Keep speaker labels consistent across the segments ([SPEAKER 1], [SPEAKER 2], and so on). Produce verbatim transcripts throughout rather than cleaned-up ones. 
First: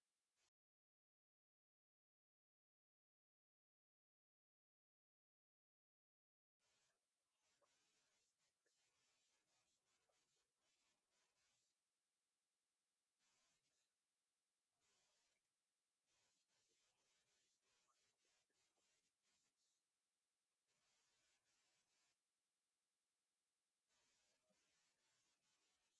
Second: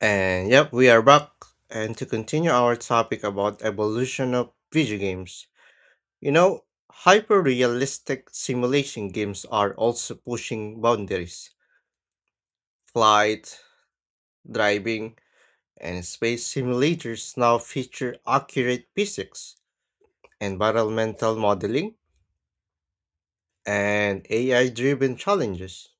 [SPEAKER 1] And yep, we are back. And to continue our topic about evolution of video games. You know, hyper-realistic simulation games are also pushing boundaries. Flight, driving, and space simulators now feature accurate physics, environmental modeling, and A I-driven challenges,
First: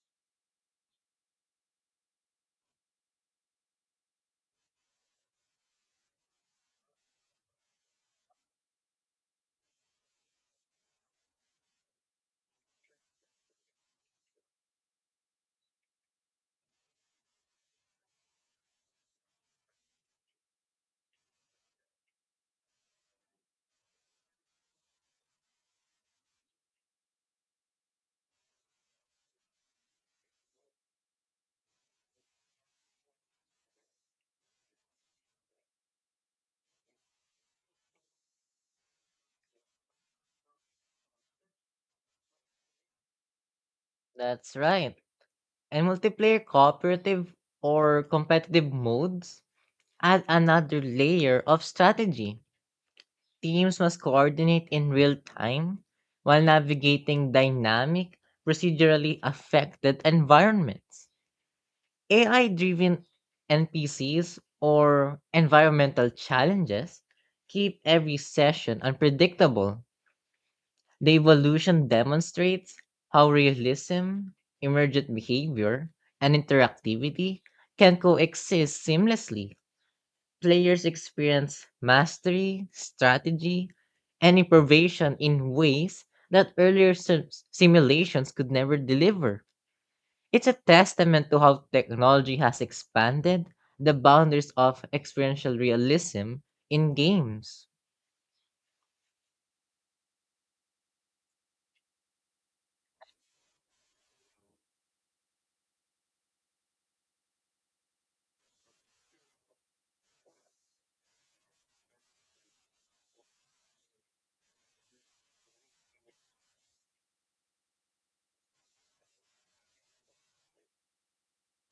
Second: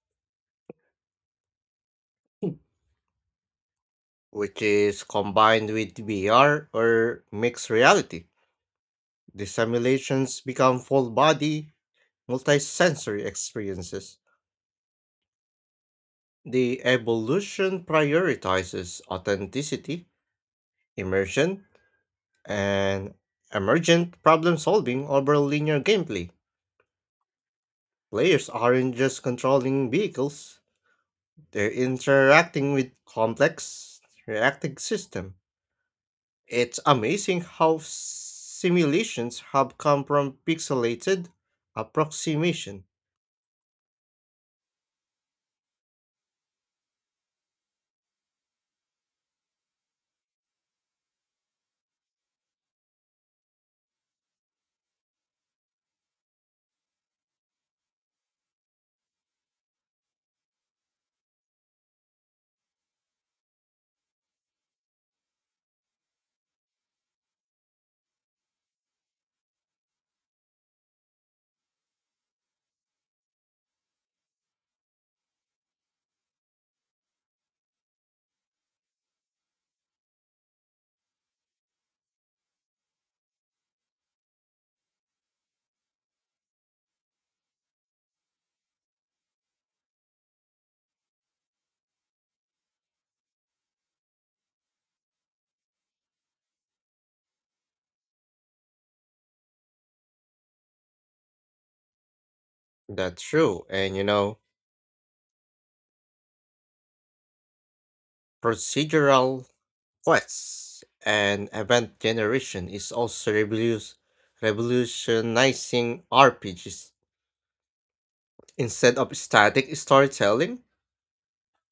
[SPEAKER 1] which is combined with V R or mixed reality. The simulations become full body multisensory experiences. The evolution prioritizes authenticity, immersion, and emergent problem solving over linear gameplay. Players aren't just controlling vehicles, they're interacting with complex reacting system. It's amazing how simulations have come from pixelated approximation.
[SPEAKER 2] That's right. And multiplayer cooperative or competitive modes add another layer of strategy. Teams must coordinate in real time while navigating dynamic, procedurally affected environments. A I driven N P Cs or environmental challenges keep every session unpredictable. The evolution demonstrates how realism, emergent behavior, and interactivity can coexist seamlessly. Players experience mastery, strategy, and improvisation in ways that earlier sim- simulations could never deliver. It's a testament to how technology has expanded the boundaries of experiential realism in games.
[SPEAKER 1] That's true, and you know, procedural Quest and event generation is also revolus- revolutionizing R P Gs. Instead of static storytelling,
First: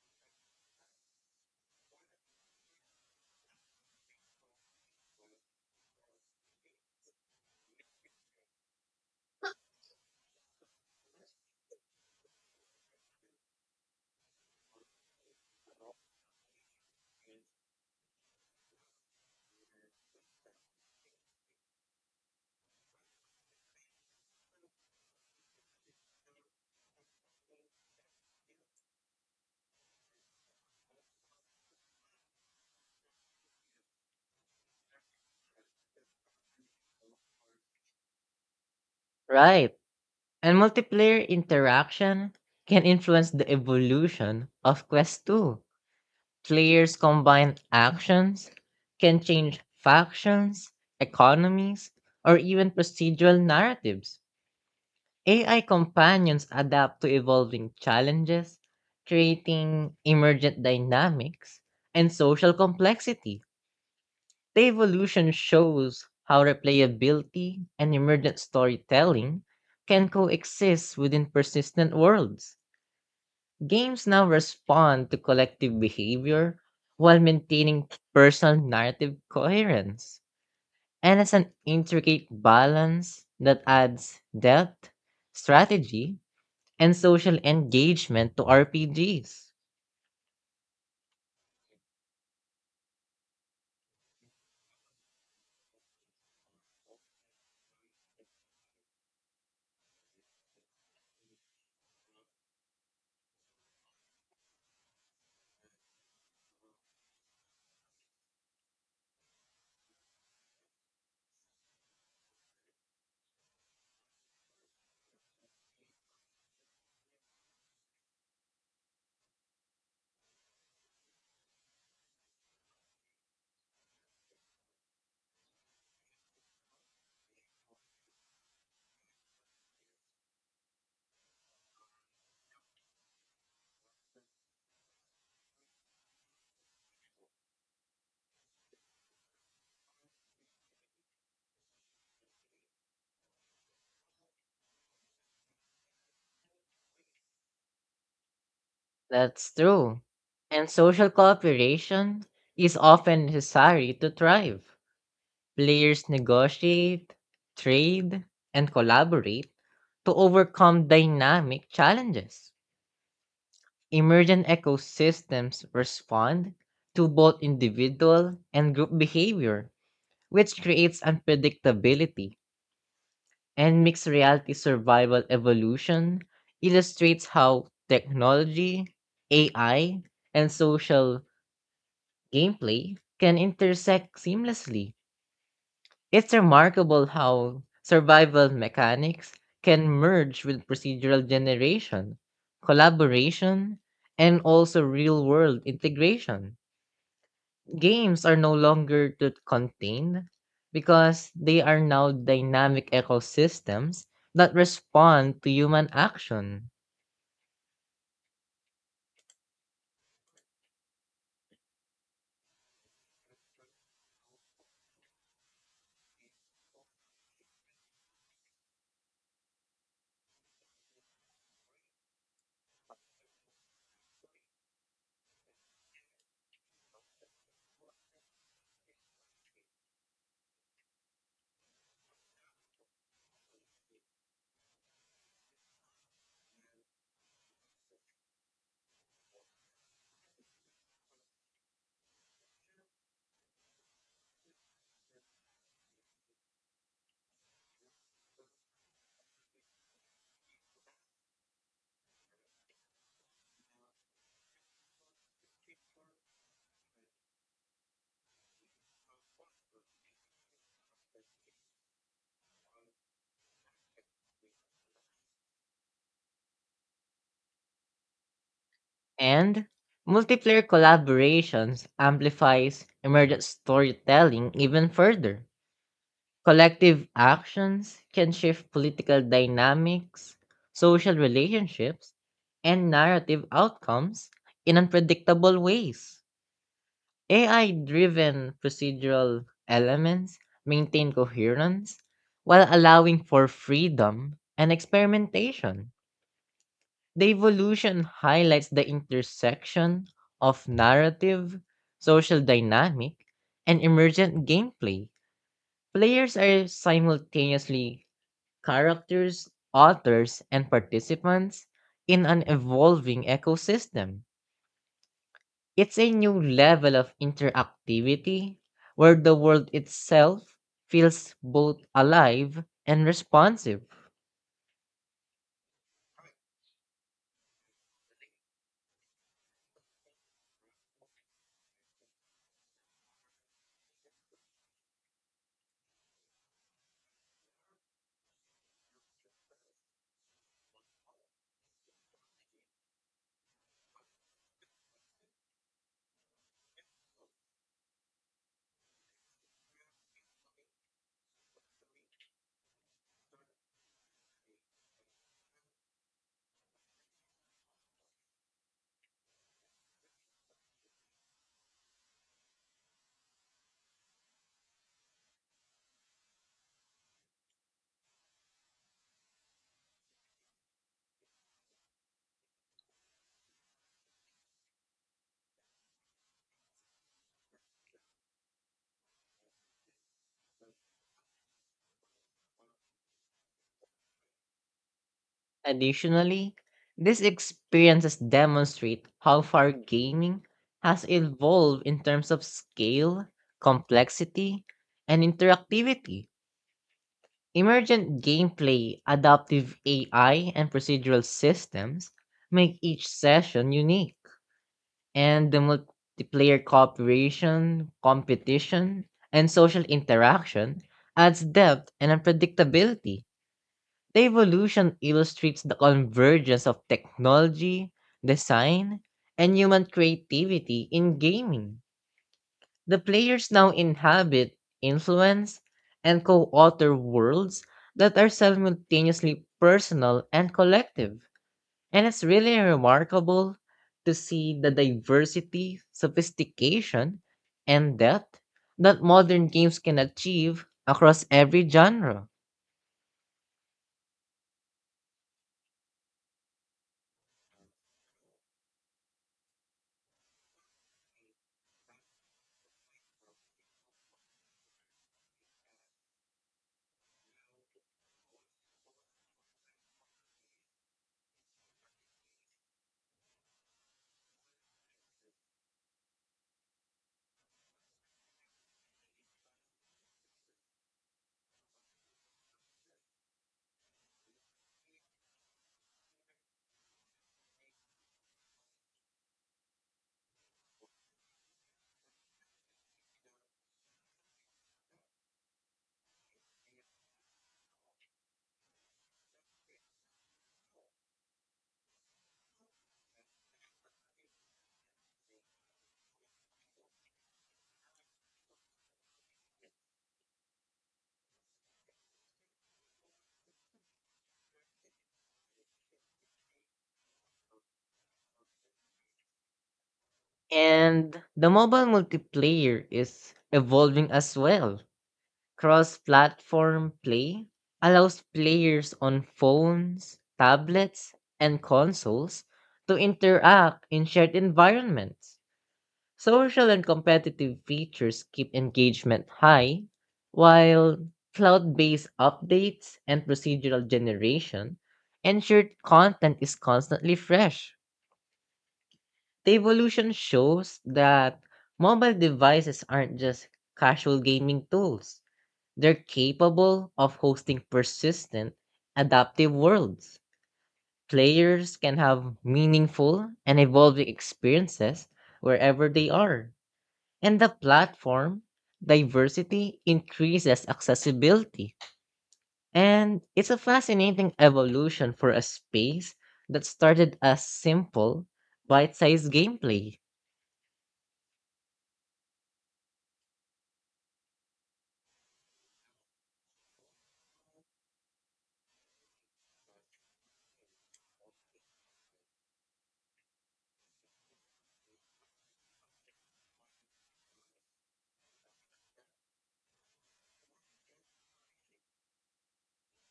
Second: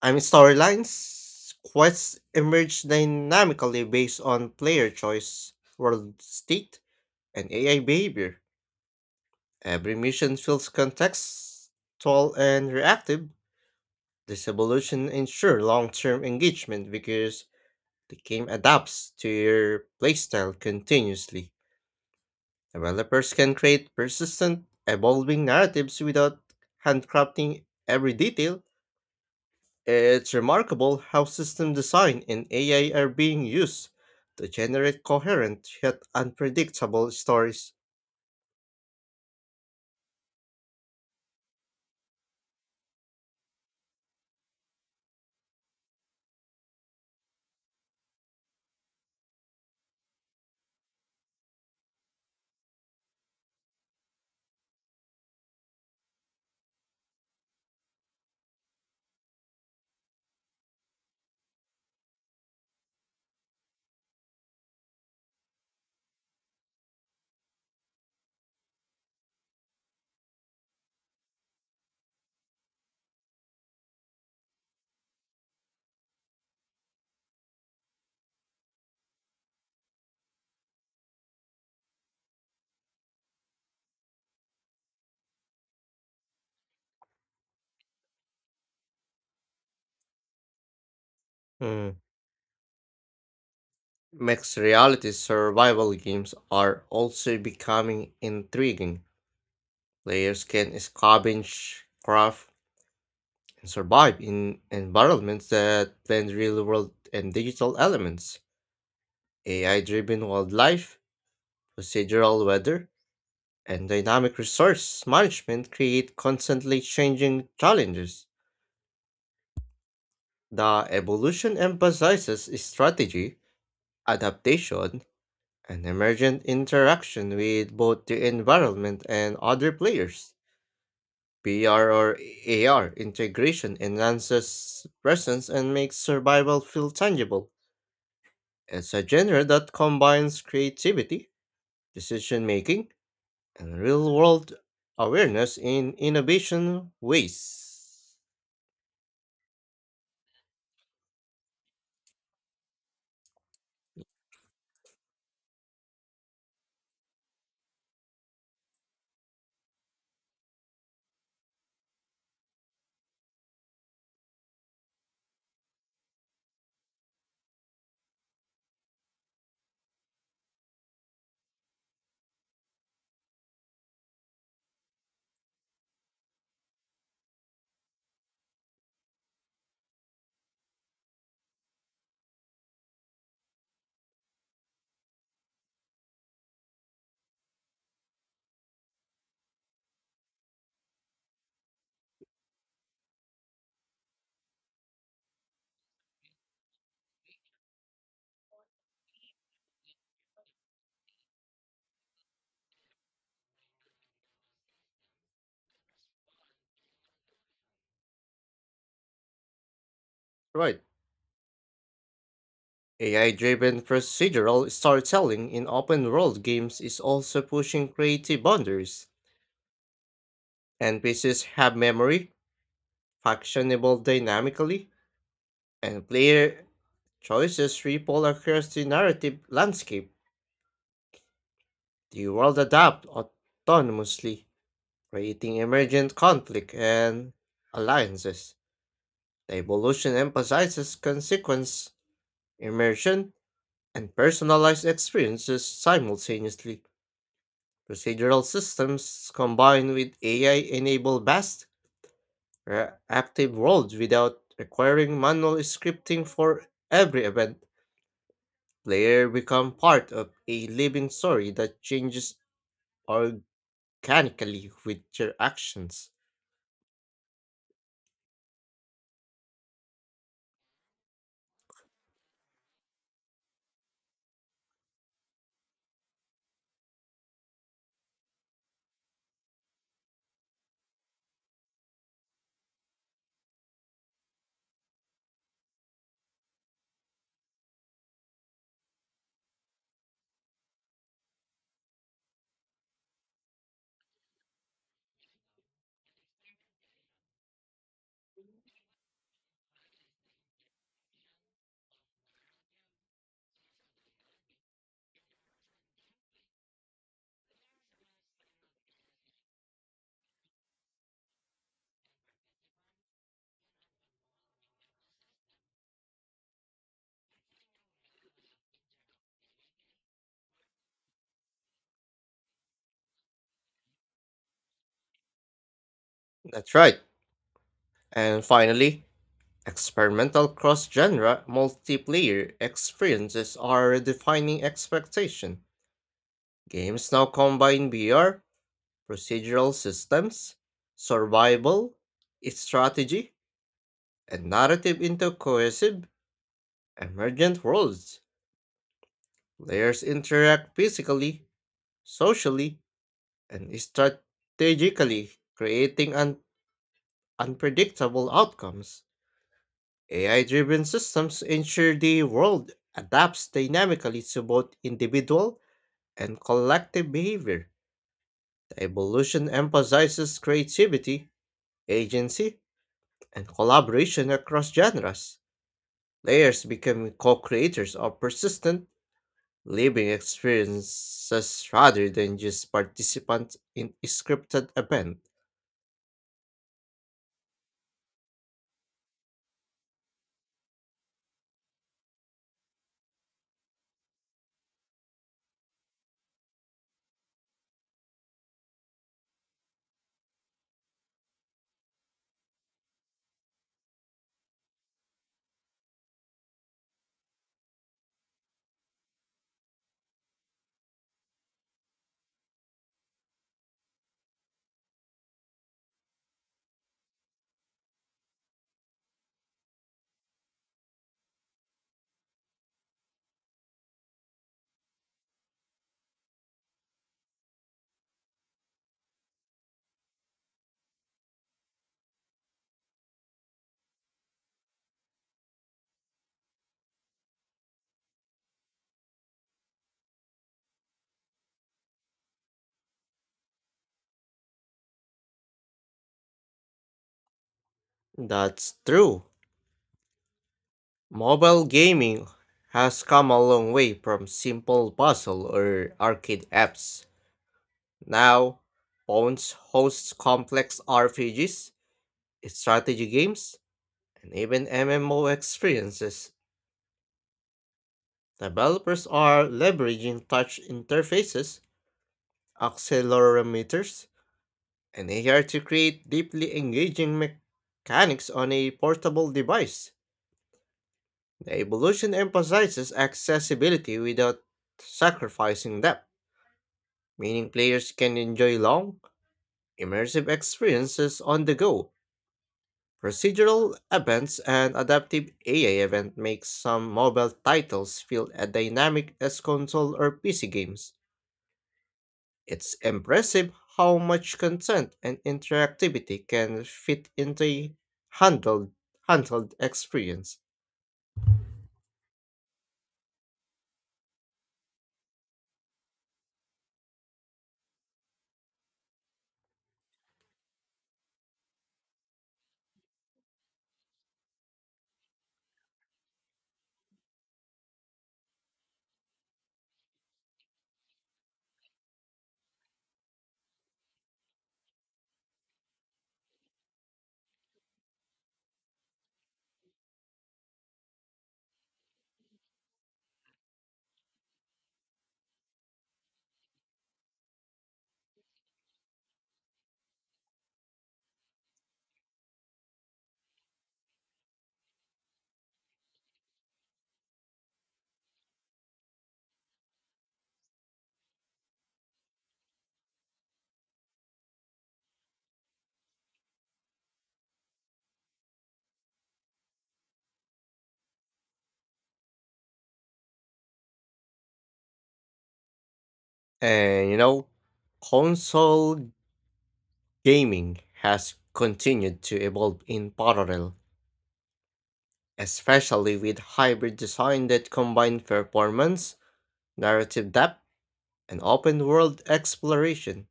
[SPEAKER 1] I mean storylines, quests emerge dynamically based on player choice, world state, and A I behavior. Every mission feels contextual and reactive. This evolution ensures long-term engagement because the game adapts to your playstyle continuously. Developers can create persistent, evolving narratives without handcrafting every detail. It's remarkable how system design and A I are being used to generate coherent yet unpredictable stories.
[SPEAKER 2] Right. And multiplayer interaction can influence the evolution of Quest two. Players combine actions, can change factions, economies, or even procedural narratives. A I companions adapt to evolving challenges, creating emergent dynamics and social complexity. The evolution shows how replayability and emergent storytelling can coexist within persistent worlds. Games now respond to collective behavior while maintaining personal narrative coherence. And it's an intricate balance that adds depth, strategy, and social engagement to R P Gs.
[SPEAKER 1] Hmm. Mixed reality survival games are also becoming intriguing. Players can scavenge, craft, and survive in environments that blend real world and digital elements. A I driven wildlife, procedural weather, and dynamic resource management create constantly changing challenges. The evolution emphasizes strategy, adaptation, and emergent interaction with both the environment and other players. P R or A R integration enhances presence and makes survival feel tangible. It's a genre that combines creativity, decision making, and real world awareness in innovation ways.
[SPEAKER 2] That's true. And social cooperation is often necessary to thrive. Players negotiate, trade, and collaborate to overcome dynamic challenges. Emergent ecosystems respond to both individual and group behavior, which creates unpredictability. And mixed reality survival evolution illustrates how technology, A I, and social gameplay can intersect seamlessly. It's remarkable how survival mechanics can merge with procedural generation, collaboration, and also real world integration. Games are no longer too contained because they are now dynamic ecosystems that respond to human action.
[SPEAKER 1] Right. A I driven procedural storytelling in open world games is also pushing creative boundaries. N P Cs have memory, functionable dynamically, and player choices ripple across the narrative landscape. The world adapts autonomously, creating emergent conflict and alliances. The evolution emphasizes consequence, immersion, and personalized experiences simultaneously. Procedural systems combine with A I-enable vast, active worlds without requiring manual scripting for every event. Players become part of a living story that changes organically with their actions.
[SPEAKER 2] And multiplayer collaborations amplifies emergent storytelling even further. Collective actions can shift political dynamics, social relationships, and narrative outcomes in unpredictable ways. A I driven procedural elements maintain coherence while allowing for freedom and experimentation. The evolution highlights the intersection of narrative, social dynamic, and emergent gameplay. Players are simultaneously characters, authors, and participants in an evolving ecosystem. It's a new level of interactivity where the world itself feels both alive and responsive.
[SPEAKER 1] That's right. And finally, experimental cross-genre multiplayer experiences are defining expectation. Games now combine V R, procedural systems, survival, strategy, and narrative into cohesive, emergent worlds. Players interact physically, socially, and strategically, creating un- unpredictable outcomes. A I driven systems ensure the world adapts dynamically to both individual and collective behavior. The evolution emphasizes creativity, agency, and collaboration across genres. Players become co creators of persistent, living experiences rather than just participants in a scripted event.
[SPEAKER 2] Additionally, these experiences demonstrate how far gaming has evolved in terms of scale, complexity, and interactivity. Emergent gameplay, adaptive A I, and procedural systems make each session unique, and the multiplayer cooperation, competition, and social interaction adds depth and unpredictability. The evolution illustrates the convergence of technology, design, and human creativity in gaming. The players now inhabit, influence, and co author worlds that are simultaneously personal and collective. And it's really remarkable to see the diversity, sophistication, and depth that modern games can achieve across every genre.
[SPEAKER 1] That's true. Mobile gaming has come a long way from simple puzzle or arcade apps. Now, phones host complex R P Gs, strategy games, and even M M O experiences. Developers are leveraging touch interfaces, accelerometers, and A R to create deeply engaging mechanics on a portable device. The evolution emphasizes accessibility without sacrificing depth, meaning players can enjoy long, immersive experiences on the go. Procedural events and adaptive A I event make some mobile titles feel as dynamic as console or P C games. It's impressive how much content and interactivity can fit into a handled handheld experience.
[SPEAKER 2] And the mobile multiplayer is evolving as well. Cross platform play allows players on phones, tablets, and consoles to interact in shared environments. Social and competitive features keep engagement high, while cloud based updates and procedural generation ensure content is constantly fresh. The evolution shows that mobile devices aren't just casual gaming tools, they're capable of hosting persistent, adaptive worlds. Players can have meaningful and evolving experiences wherever they are. And the platform diversity increases accessibility. And it's a fascinating evolution for a space that started as simple, bite sized gameplay.
[SPEAKER 1] And you know, console gaming has continued to evolve in parallel, especially with hybrid design that combine performance, narrative depth, and open world exploration.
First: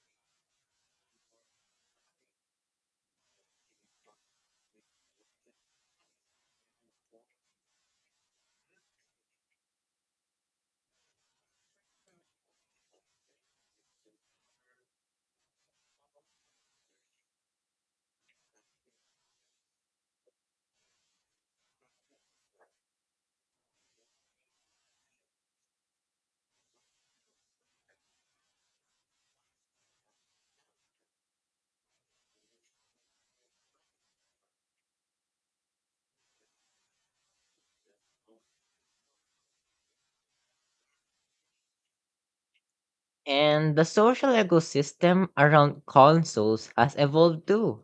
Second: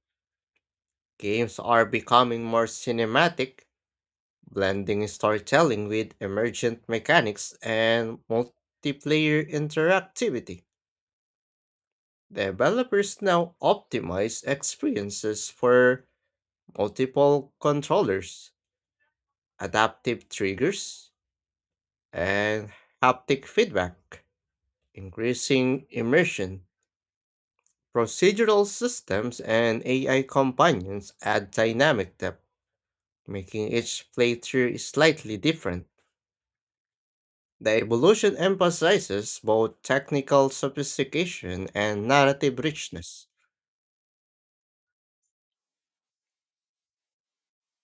[SPEAKER 1] Games are becoming more cinematic, blending storytelling with emergent mechanics and multiplayer interactivity. Developers now optimize experiences for multiple controllers, adaptive triggers, and haptic feedback, increasing immersion. Procedural systems and A I companions add dynamic depth, making each playthrough slightly different. The evolution emphasizes both technical sophistication and narrative richness.
[SPEAKER 2] And the social ecosystem around consoles has evolved too.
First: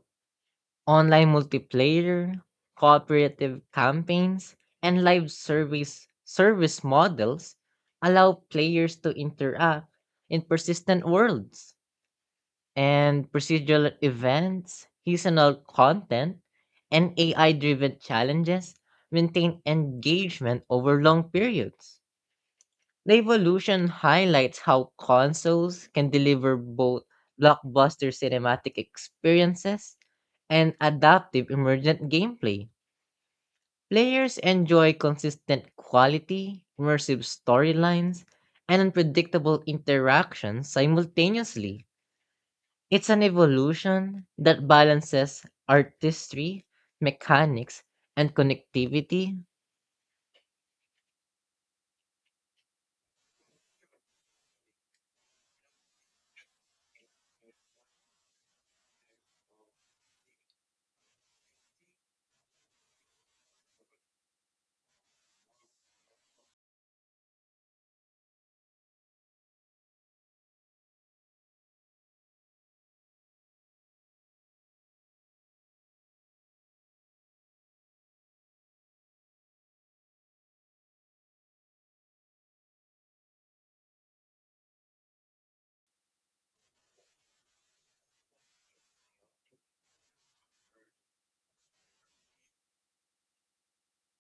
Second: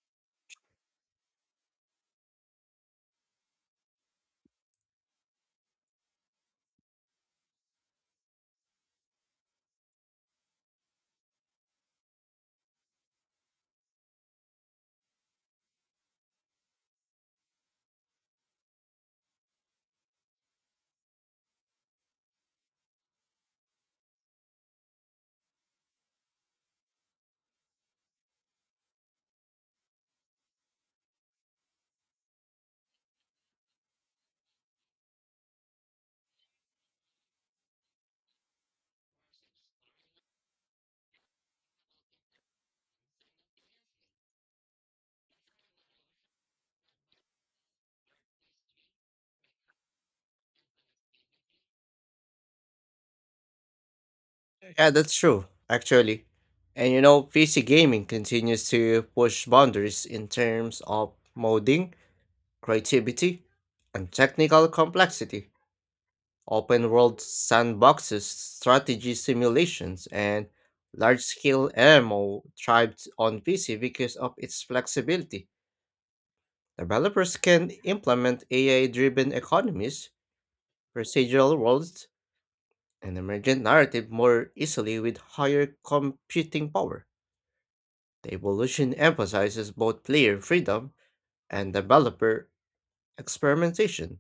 [SPEAKER 2] Online multiplayer, cooperative campaigns, and live service service models allow players to interact in persistent worlds, and procedural events, seasonal content, and A I-driven challenges maintain engagement over long periods. The evolution highlights how consoles can deliver both blockbuster cinematic experiences and adaptive emergent gameplay. Players enjoy consistent quality, immersive storylines, and unpredictable interactions simultaneously. It's an evolution that balances artistry, mechanics, and connectivity.
[SPEAKER 1] Yeah, that's true, actually. And you know, P C gaming continues to push boundaries in terms of modding, creativity, and technical complexity. Open world sandboxes, strategy simulations, and large scale M M O thrived on P C because of its flexibility. Developers can implement A I driven economies, procedural worlds, and emergent narrative more easily with higher computing power. The evolution emphasizes both player freedom and developer experimentation.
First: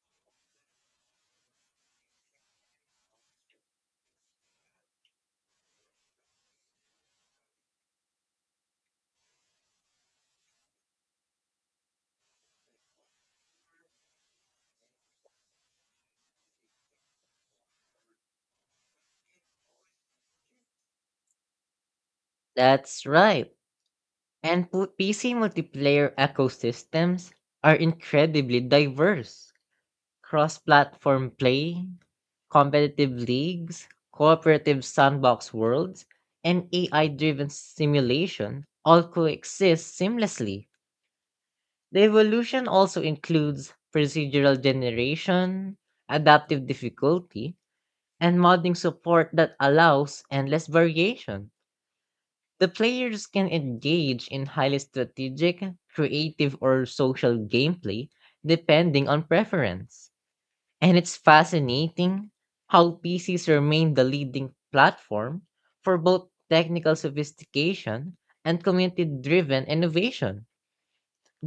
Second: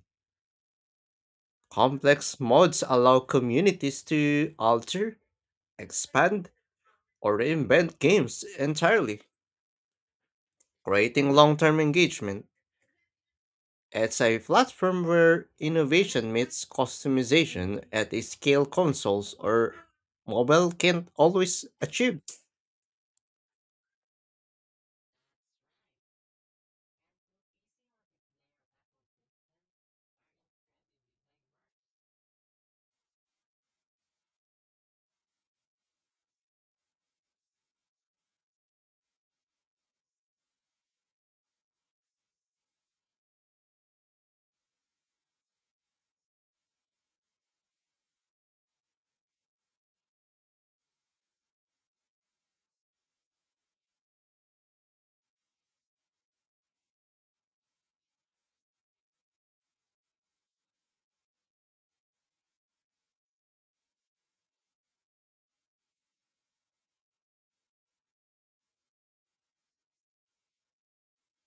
[SPEAKER 1] Complex modes allow communities to alter, expand, or reinvent games entirely, creating long term engagement. It's a platform where innovation meets customization at a scale consoles or mobile can't always achieve.
[SPEAKER 2] That's right. And pu- P C multiplayer ecosystems are incredibly diverse. Cross platform play, competitive leagues, cooperative sandbox worlds, and A I driven simulation all coexist seamlessly. The evolution also includes procedural generation, adaptive difficulty, and modding support that allows endless variation. The players can engage in highly strategic, creative, or social gameplay depending on preference. And it's fascinating how P Cs remain the leading platform for both technical sophistication and community driven innovation.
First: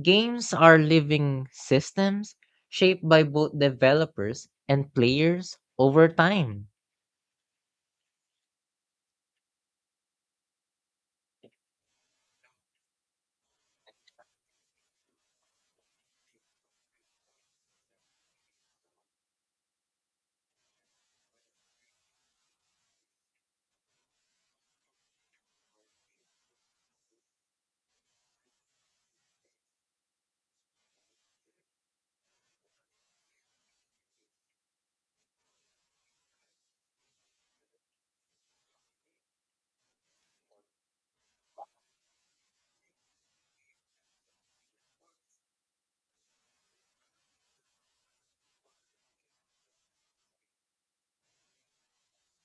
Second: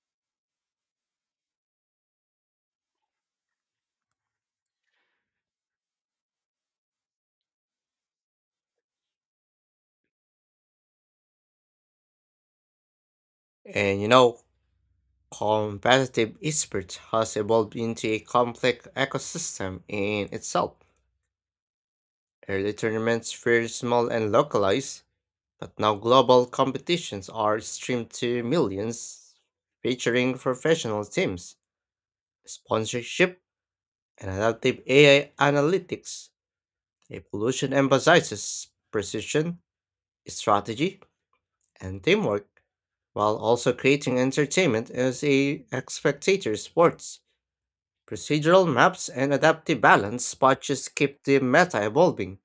[SPEAKER 2] Games are living systems shaped by both developers and players over time.
[SPEAKER 1] And you know, competitive esports has evolved into a complex ecosystem in itself. Early tournaments were small and localized, but now global competitions are streamed to millions, featuring professional teams, sponsorship, and adaptive A I analytics. The evolution emphasizes precision, strategy, and teamwork, while also creating entertainment as a spectator sports. Procedural maps and adaptive balance patches keep the meta evolving.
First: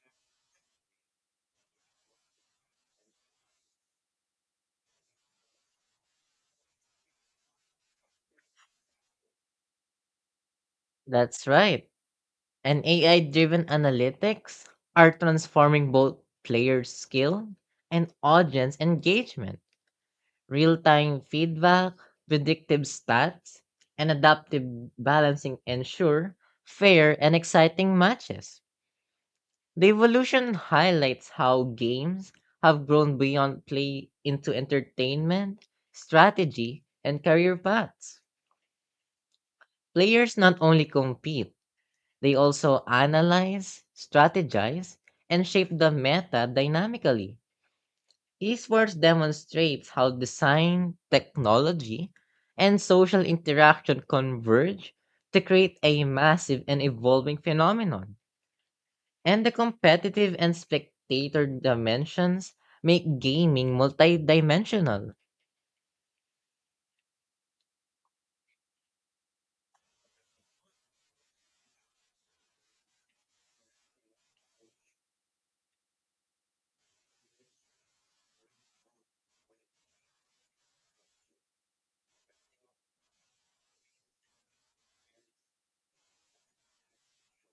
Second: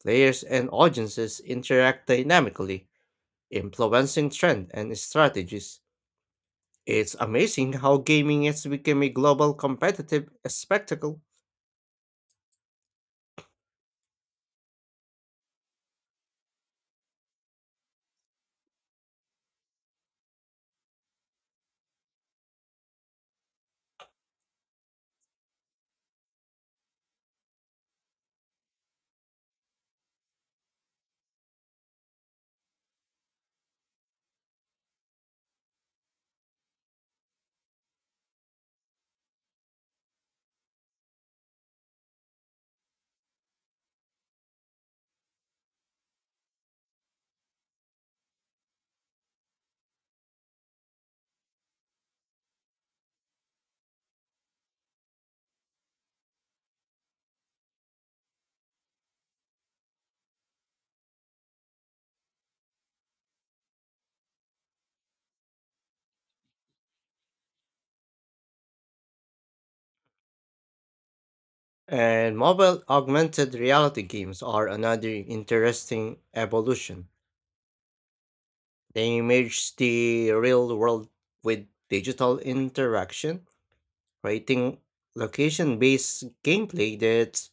[SPEAKER 1] Players and audiences interact dynamically, influencing trend and strategies. It's amazing how gaming has become a global competitive spectacle.
[SPEAKER 2] That's right. And A I-driven analytics are transforming both player skill and audience engagement. Real-time feedback, predictive stats, and adaptive balancing ensure fair and exciting matches. The evolution highlights how games have grown beyond play into entertainment, strategy, and career paths. Players not only compete, they also analyze, strategize, and shape the meta dynamically. Esports demonstrates how design, technology, and social interaction converge to create a massive and evolving phenomenon. And the competitive and spectator dimensions make gaming multidimensional.
[SPEAKER 1] And mobile augmented reality games are another interesting evolution. They merge the real world with digital interaction, creating location based gameplay that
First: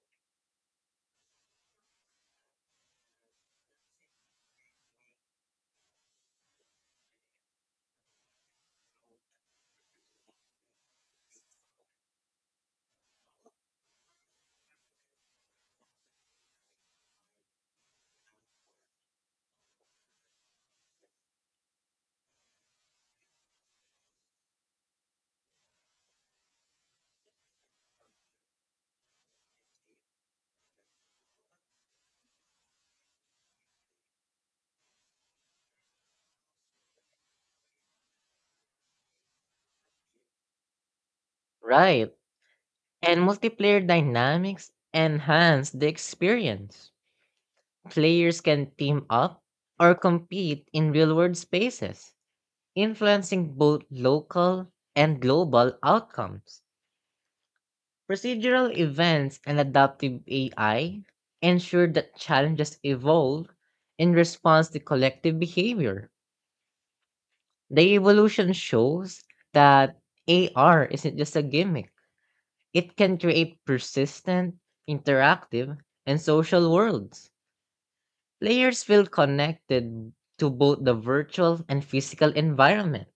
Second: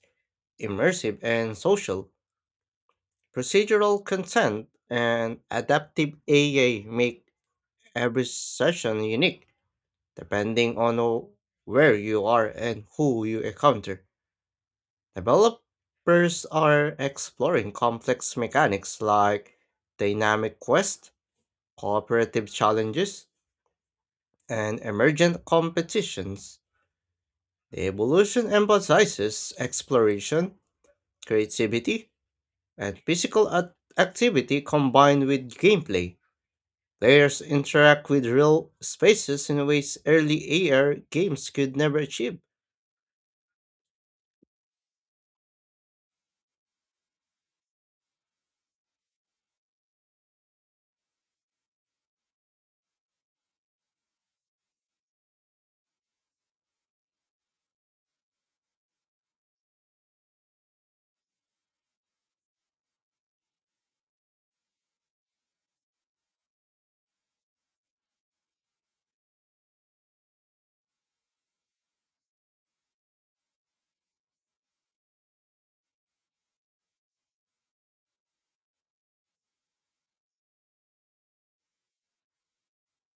[SPEAKER 1] immersive and social, procedural content, and adaptive A I make every session unique depending on who- where you are and who you encounter. Developers are exploring complex mechanics like dynamic quests, cooperative challenges, and emergent competitions. The evolution emphasizes exploration, creativity, and physical act- activity combined with gameplay. Players interact with real spaces in ways early A R games could never
[SPEAKER 2] Right.
[SPEAKER 1] achieve.
[SPEAKER 2] And multiplayer dynamics enhance the experience. Players can team up or compete in real world spaces, influencing both local and global outcomes. Procedural events and adaptive A I ensure that challenges evolve in response to collective behavior. The evolution shows that A R isn't just a gimmick, it can create persistent, interactive, and social worlds. Players feel connected to both the virtual and physical environment,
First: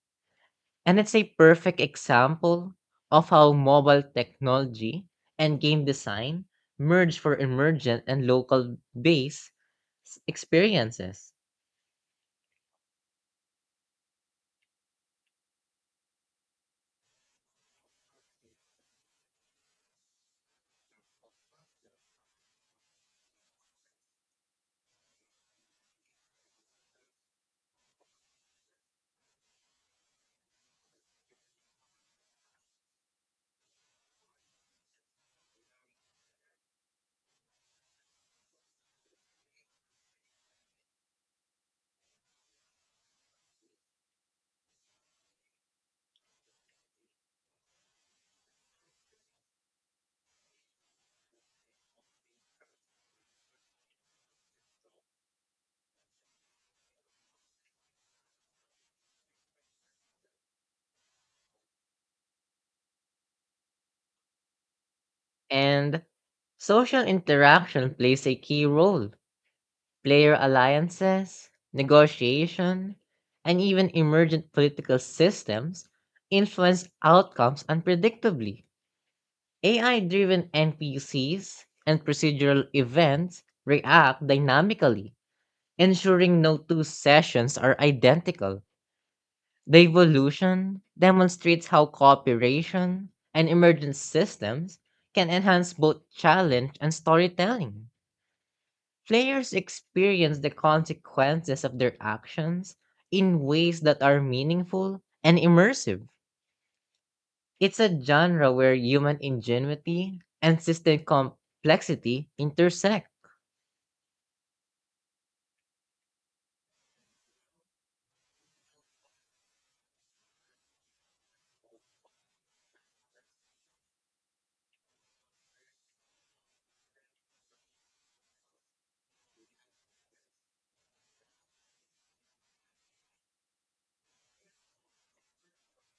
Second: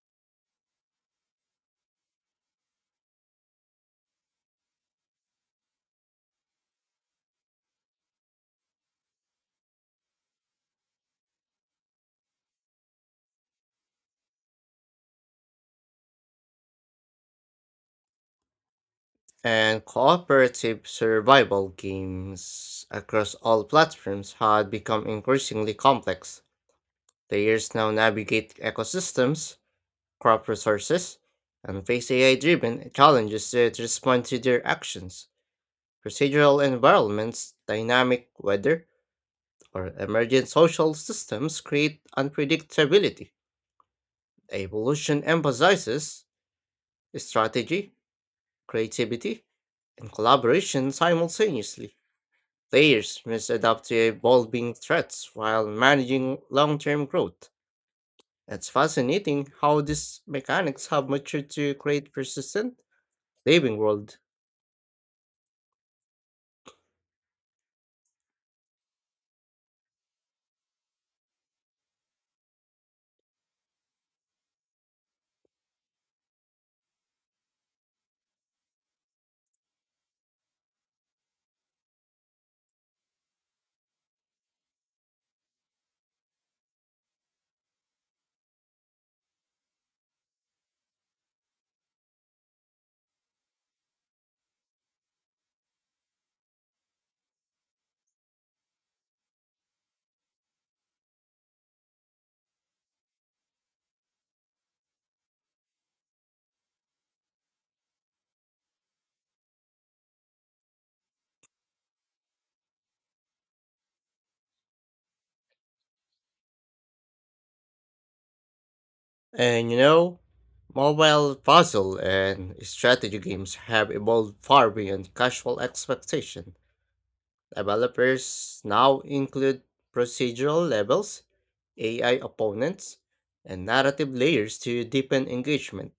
[SPEAKER 2] and it's a perfect example of how mobile technology and game design merge for emergent and local based experiences.
[SPEAKER 1] And cooperative survival games across all platforms had become increasingly complex. Players now navigate ecosystems, crop resources, and face A I driven challenges that respond to their actions. Procedural environments, dynamic weather, for emergent social systems create unpredictability. Evolution emphasizes strategy, creativity, and collaboration simultaneously. Players must adapt to evolving threats while managing long term growth. It's fascinating how these mechanics have matured to create persistent living world.
[SPEAKER 2] And social interaction plays a key role. Player alliances, negotiation, and even emergent political systems influence outcomes unpredictably. A I driven N P Cs and procedural events react dynamically, ensuring no two sessions are identical. The evolution demonstrates how cooperation and emergent systems can enhance both challenge and storytelling. Players experience the consequences of their actions in ways that are meaningful and immersive. It's a genre where human ingenuity and system complexity intersect,
[SPEAKER 1] And you know, mobile puzzle and strategy games have evolved far beyond casual expectation. Developers now include procedural levels, A I opponents, and narrative layers to deepen engagement.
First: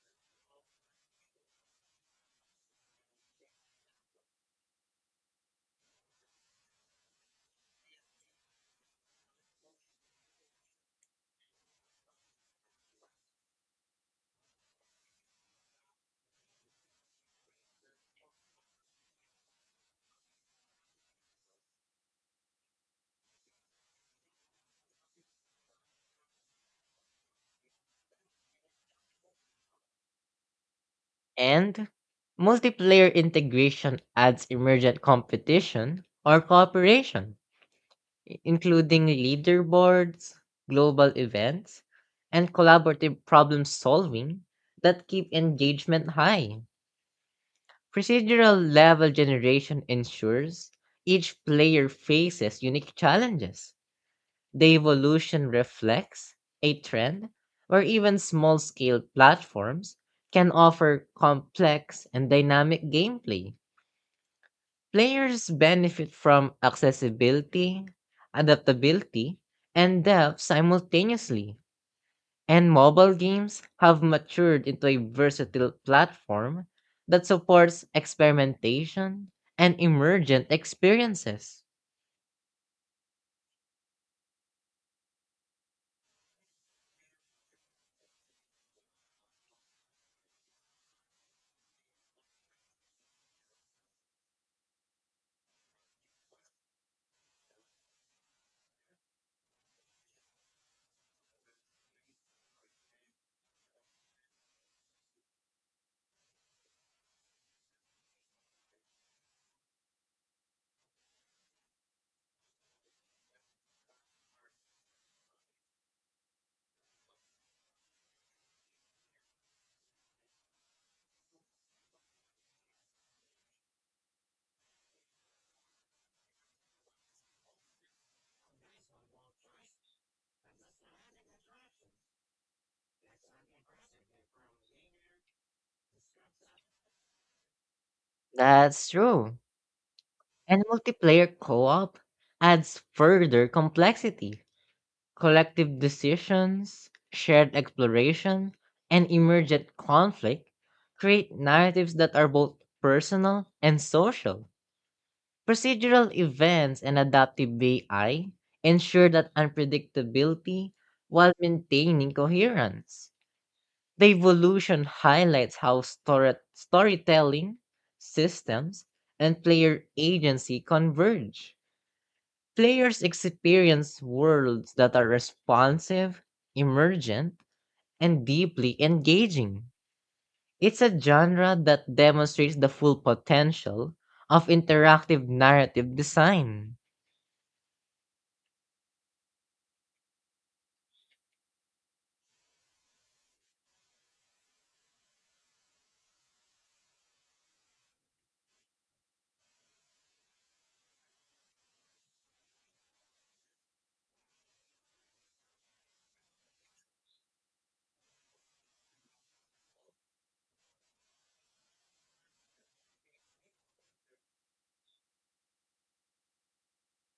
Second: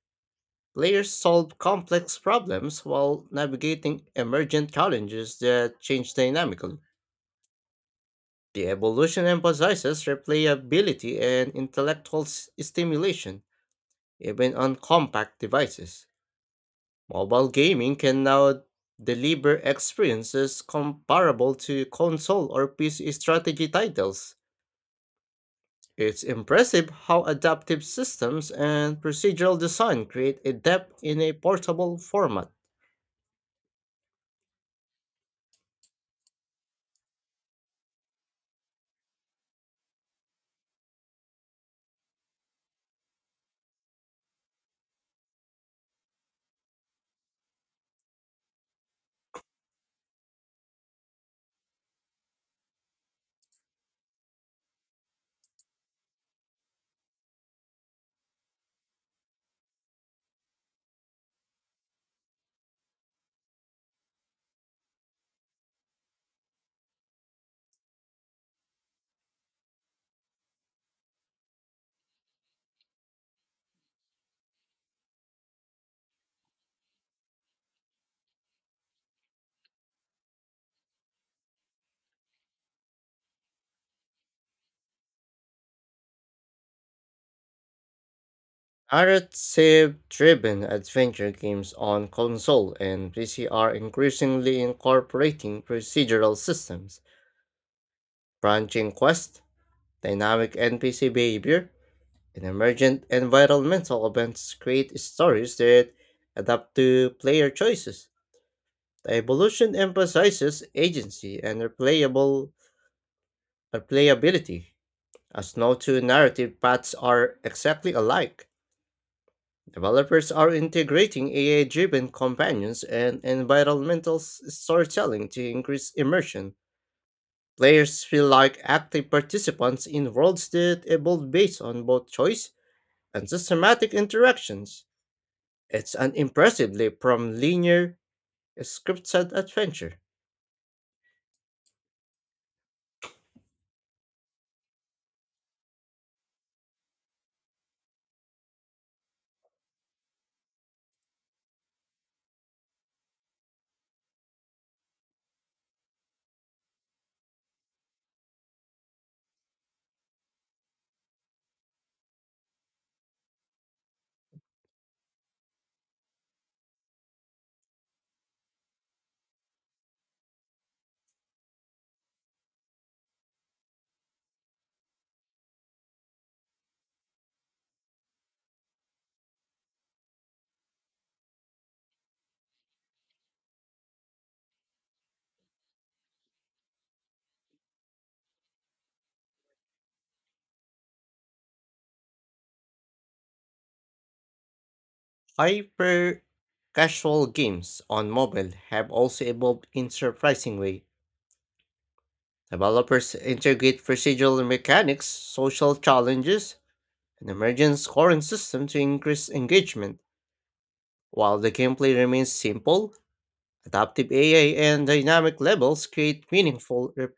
[SPEAKER 1] Players solve complex problems while navigating emergent challenges that change dynamically. The evolution emphasizes replayability and intellectual s- stimulation, even on compact devices. Mobile gaming can now deliver experiences comparable to console or P C strategy titles. It's impressive how adaptive systems and procedural design create a depth in a
[SPEAKER 2] and
[SPEAKER 1] portable format.
[SPEAKER 2] multiplayer integration adds emergent competition or cooperation, i- including leaderboards, global events, and collaborative problem solving that keep engagement high. Procedural level generation ensures each player faces unique challenges. The evolution reflects a trend where even small scale platforms can offer complex and dynamic gameplay. Players benefit from accessibility, adaptability, and depth simultaneously. And mobile games have matured into a versatile platform that supports experimentation and emergent experiences.
[SPEAKER 1] Narrative driven adventure games on console and P C are increasingly incorporating procedural systems, branching quests, dynamic N P C behavior, and emergent environmental events create stories that adapt to player choices. The evolution emphasizes agency and replayable replayability, as no two narrative paths are exactly alike. Developers are integrating A I-driven companions and environmental s- storytelling to increase immersion. Players feel like active participants in worlds that evolve based on both choices and systematic interactions. It's an impressively from linear,
[SPEAKER 2] That's
[SPEAKER 1] scripted
[SPEAKER 2] true.
[SPEAKER 1] adventure.
[SPEAKER 2] And multiplayer co-op adds further complexity. Collective decisions, shared exploration, and emergent conflict create narratives that are both personal and social. Procedural events and adaptive A I ensure that unpredictability while maintaining coherence. The evolution highlights how story- storytelling, systems, and player agency converge. Players experience worlds that are responsive, emergent, and deeply engaging. It's a genre that demonstrates the full potential of interactive narrative design.
[SPEAKER 1] Hyper casual games on mobile have also evolved in surprising way. Developers integrate procedural mechanics, social challenges, and emergent scoring system to increase engagement. While the gameplay remains simple, adaptive A I and dynamic levels create meaningful. rep-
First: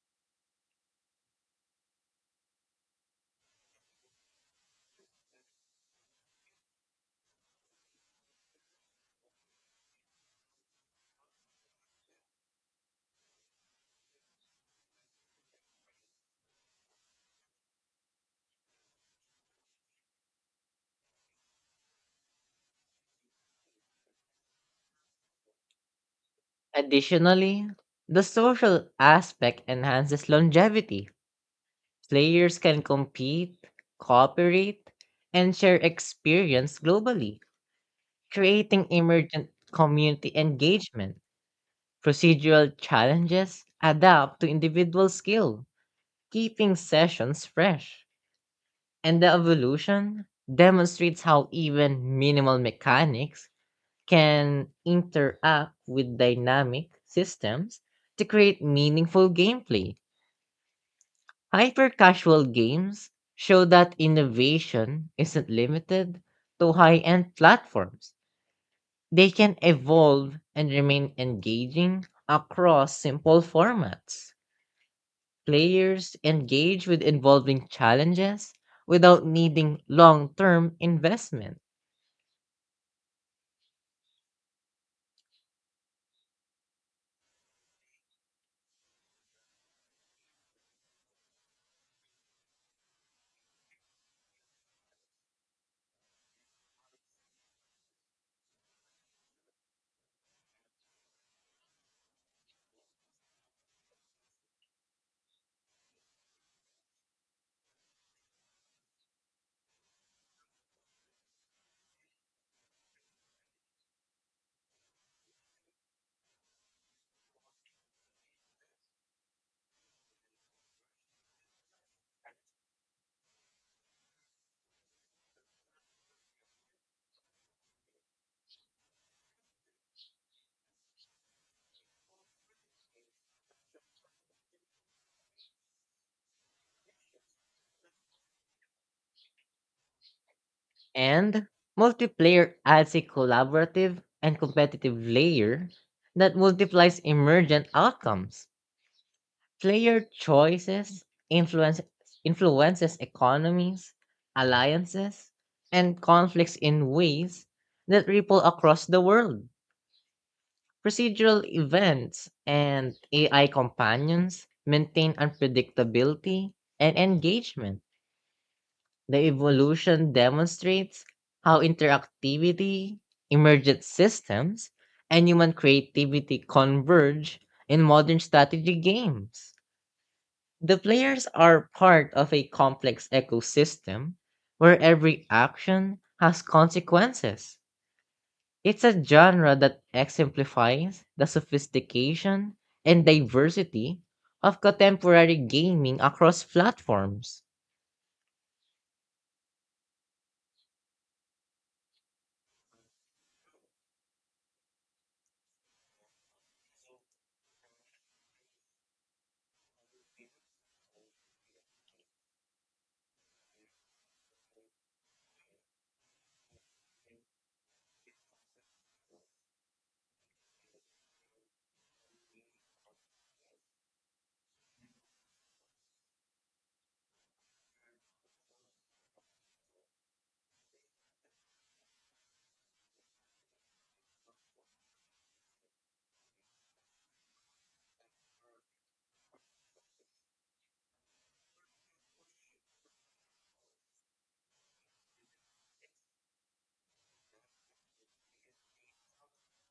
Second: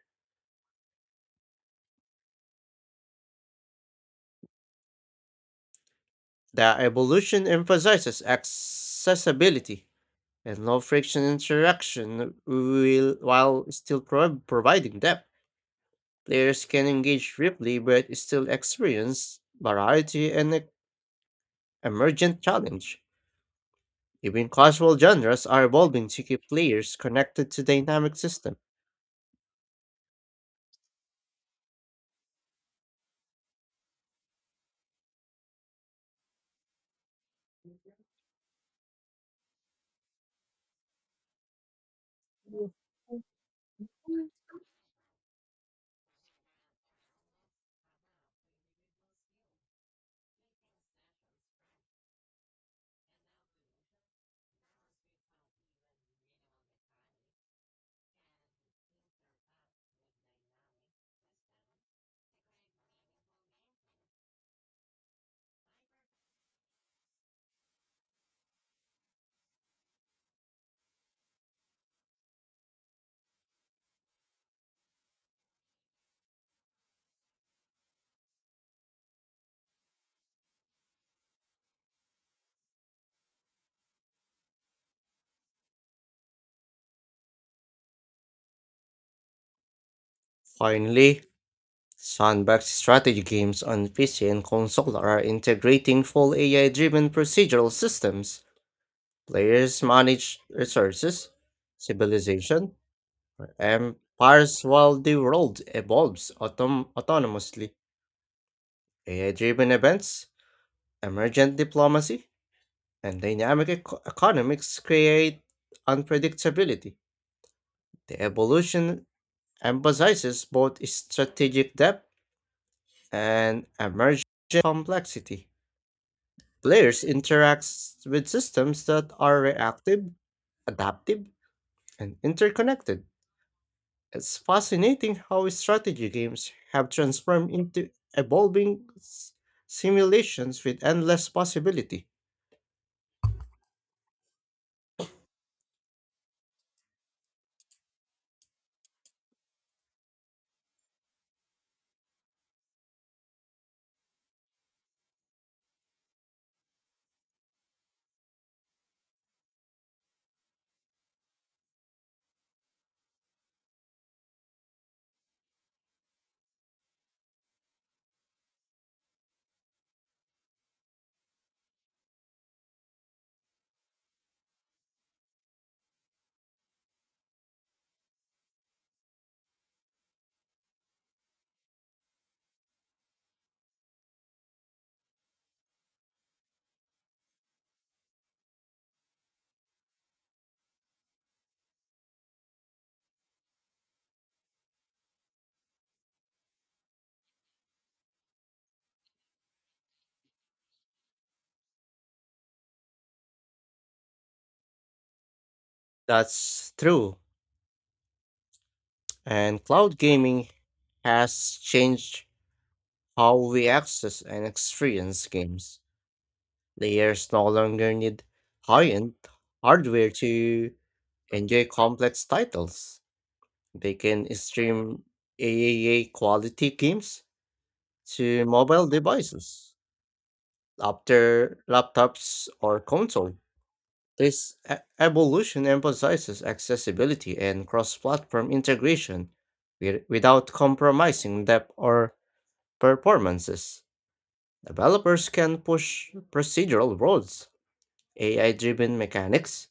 [SPEAKER 1] The evolution emphasizes accessibility and low friction interaction will while still pro- providing depth. Players can engage deeply but still experience variety and e- emergent challenge. Even casual genres are evolving to keep players connected to
[SPEAKER 2] Additionally,
[SPEAKER 1] dynamic
[SPEAKER 2] the
[SPEAKER 1] system.
[SPEAKER 2] social aspect enhances longevity. Players can compete, cooperate, and share experience globally, creating emergent community engagement. Procedural challenges adapt to individual skill, keeping sessions fresh. And the evolution demonstrates how even minimal mechanics can interact with dynamic systems to create meaningful gameplay. Hyper casual games show that innovation isn't limited to high end platforms. They can evolve and remain engaging across simple formats. Players engage with involving challenges without needing long term investment.
[SPEAKER 1] Finally, sandbox strategy games on P C and console are integrating full A I driven procedural systems. Players manage resources, civilization, or empires while the world evolves autom- autonomously. A I driven events, emergent diplomacy, and dynamic eco- economics create unpredictability. The evolution emphasizes both strategic depth and emergent complexity. Players interact with systems that are reactive, adaptive, and interconnected. It's fascinating how strategy games have transformed into evolving s- simulations with endless
[SPEAKER 2] And
[SPEAKER 1] possibility.
[SPEAKER 2] multiplayer adds a collaborative and competitive layer that multiplies emergent outcomes. Player choices influence, influences economies, alliances, and conflicts in ways that ripple across the world. Procedural events and A I companions maintain unpredictability and engagement. The evolution demonstrates how interactivity, emergent systems, and human creativity converge in modern strategy games. The players are part of a complex ecosystem where every action has consequences. It's a genre that exemplifies the sophistication and diversity of contemporary gaming across platforms.
[SPEAKER 1] That's true. And cloud gaming has changed how we access and experience games. Players no longer need high end hardware to enjoy complex titles. They can stream triple A quality games to mobile devices, after laptops or console. This e- evolution emphasizes accessibility and cross-platform integration wi- without compromising depth or performances. Developers can push procedural roles, A I-driven mechanics,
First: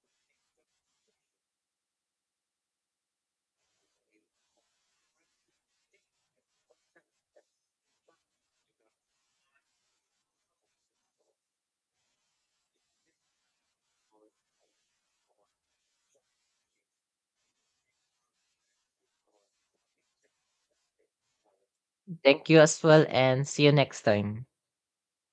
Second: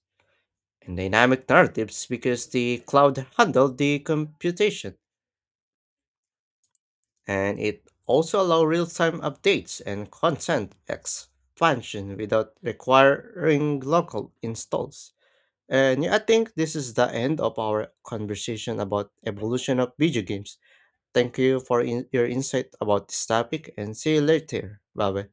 [SPEAKER 1] and dynamic narratives because the cloud handled the computation. And it also allows real-time updates and content expansion without requiring local installs. And yeah, I think this is the end of our conversation about evolution of video games. Thank you for in- your
[SPEAKER 2] Thank you
[SPEAKER 1] insight
[SPEAKER 2] as well
[SPEAKER 1] about this
[SPEAKER 2] and see you
[SPEAKER 1] topic and
[SPEAKER 2] next
[SPEAKER 1] see you
[SPEAKER 2] time.
[SPEAKER 1] later. Bye bye.